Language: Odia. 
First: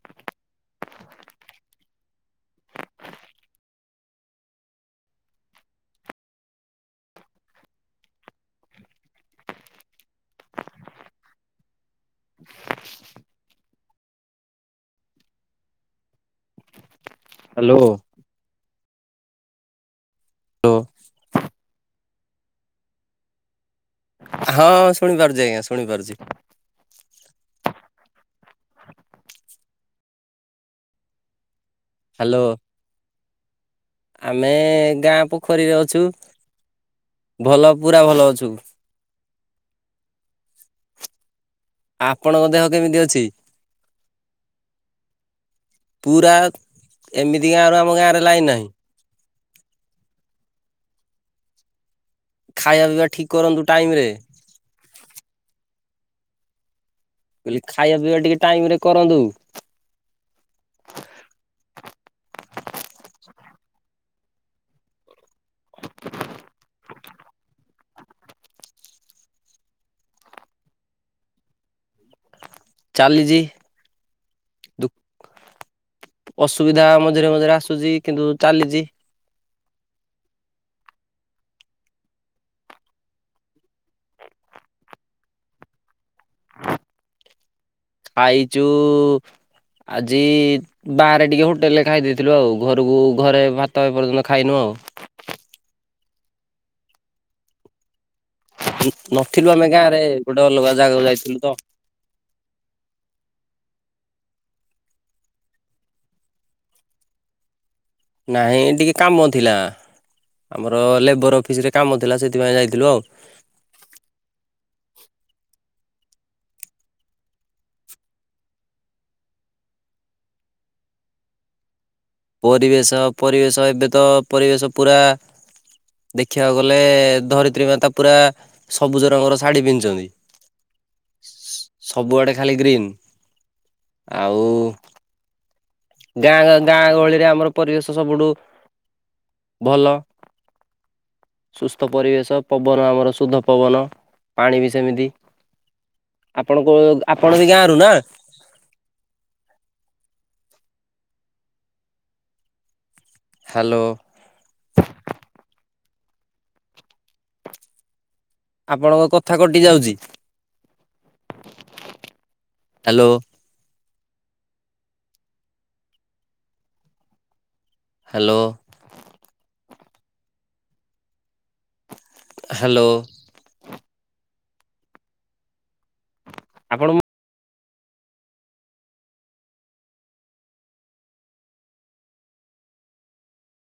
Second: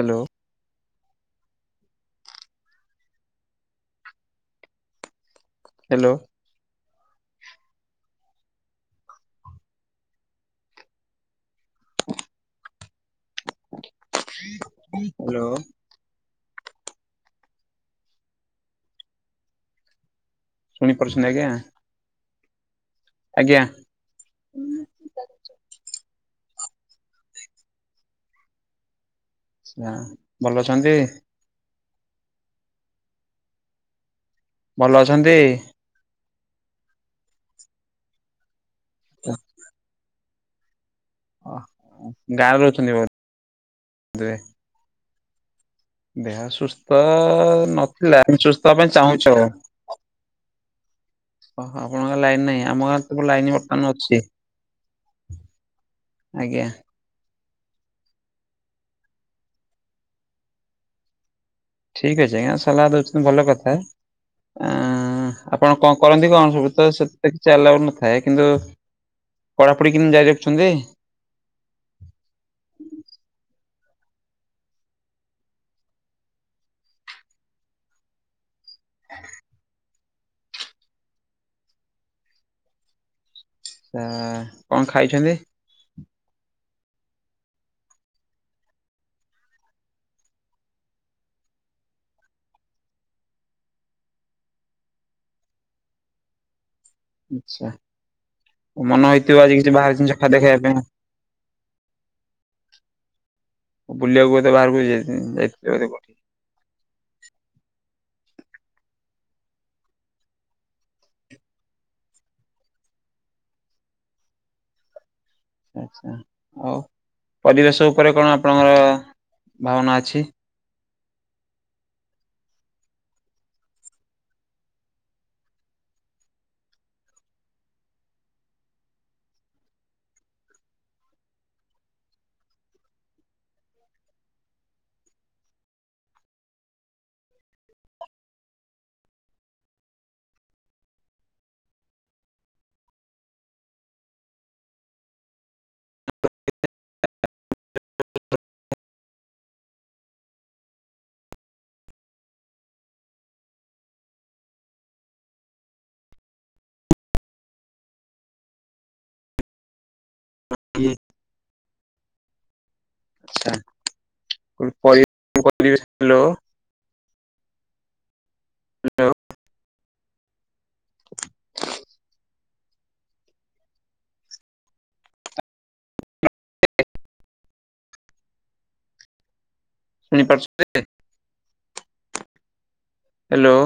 ହେଲୋ। ହେଲୋ। ହାଲୋ। ହାଲୋ। ଶୁଣି ପାରୁଛନ୍ତି ଆଜ୍ଞା। ହଁ ଶୁଣିପାରୁଚି ଆଜ୍ଞା, ଶୁଣିପାରୁଚି। ଭଲ ଅଛନ୍ତି? ହାଲୋ। ଭଲ ଅଛନ୍ତି? ଭଲ ପୁରା ଭଲ ଅଛୁ। [inaudible] ଆପଣଙ୍କ ଦେହ ଗାଁରେ କେମିତି ରହୁଚନ୍ତି ଅଛି? ବୋଧହୁଏ। ପୁରା ଦେହ ସୁସ୍ଥ ଏମିତି ଗାଁରୁ ଆମ ଗାଁରେ ନଥିଲା [unintelligible] ଲାଇନ ନାହିଁ ସୁସ୍ଥ ହବା ପାଇଁ ଚାହୁଁଚ। ଓହୋ ଆପଣଙ୍କ ଗାଁରେ ଲାଇନ୍ ନାହିଁ, ଖାଇବା ଆମ ଗାଁରେ ପିଇବା ତ ଠିକ ଲାଇନ୍ କରନ୍ତୁ ଟାଇମ ବର୍ତ୍ତମାନ ରେ। ଅଛି। ଆଜ୍ଞା। ଏଇ ଖାଇବା ପିଇବା ଟିକେ ଟାଇମ୍ ରେ କରନ୍ତୁ। ଠିକ୍ ଅଛି ଆଜ୍ଞା, ସଲାହ ଦେଉଛନ୍ତି ଭଲ କଥା ଆଁ ଆପଣ କଣ କରନ୍ତି କଣ ସବୁ ତ ସେ [unintelligible] ଆଲାଉ ନଥାଏ, କିନ୍ତୁ ପଢାପଢି [unintelligible] ଜାରି ରଖିଚନ୍ତି? ଚାଲିଚି ଦୁଃ ଅସୁବିଧା ମଝିରେ-ମଝିରେ ଆସୁଚି କିନ୍ତୁ ଚାଲିଚି। କଣ ଖାଇଛନ୍ତି? ଖାଇଚୁ ଆଜି ବାହାରେ ଟିକେ ହୋଟେଲ୍ ରେ ଖାଇ ଦେଇଥିଲୁ, ଆଉ ଘରକୁ ଘରେ ଭାତ ଏପର୍ଯ୍ୟନ୍ତ ଖାଇନୁ ଆଉ। ମନ ହେଇଥିବ ନଥିଲୁ ଆଜି ଆମେ କିଛି ଗାଁରେ ବାହାରେ ଜିନିଷ ଗୋଟେ ଖାଦ୍ୟ ଖାଇବା ଅଲଗା ପାଇଁ। ଜାଗାକୁ ଯାଇଥିଲୁ ତ ବୁଲିଆକୁ ବୋଧେ ବାହାରକୁ [inaudible] ନାଇଁ ଏଇ ଟିକେ କାମ ଥିଲା ଆମର ଲେବର ଅଫିସରେ କାମ ଥିଲା, ସେଥିପାଇଁ ଯାଇଥିଲୁ ଆଉ। ପରିବେଶ ଉପରେ କଣ ଆପଣଙ୍କର ଭାବନା ଅଛି? ପରିବେଶ-ପରିବେଶ ଏବେ ତ ପରିବେଶ ପୁରା ଦେଖିବାକୁ ଗଲେ ଧରିତ୍ରୀ ମାତା ପୁରା ସବୁଜ ରଙ୍ଗର ଶାଢ଼ୀ ପିନ୍ଧିଚନ୍ତି। ସବୁଆଡେ ଖାଲି ଗ୍ରୀନ୍, ଆଉ ଗାଁ-ଗାଁ ଗହଳିରେ ଆମର ପରିବେଶ ସବୁଠୁ ଭଲ। ସୁସ୍ଥ ପରିବେଶ, ପବନ ଆମର ଶୁଦ୍ଧ ପବନ, ପାଣି ବି ସେମିତି। ଆପଣଙ୍କ ଆପଣ ବି ଗାଁରୁ ନା? ହାଲୋ। ଆପଣଙ୍କ କଥା କଟି ଯାଉଚି। [unintelligible] ହାଲୋ। [unintelligible] [inaudible] ହାଲୋ। [unintelligible] ହାଲୋ। ଆପଣ [unintelligible] ଶୁଣିପାରୁଚନ୍ତି? ହାଲୋ।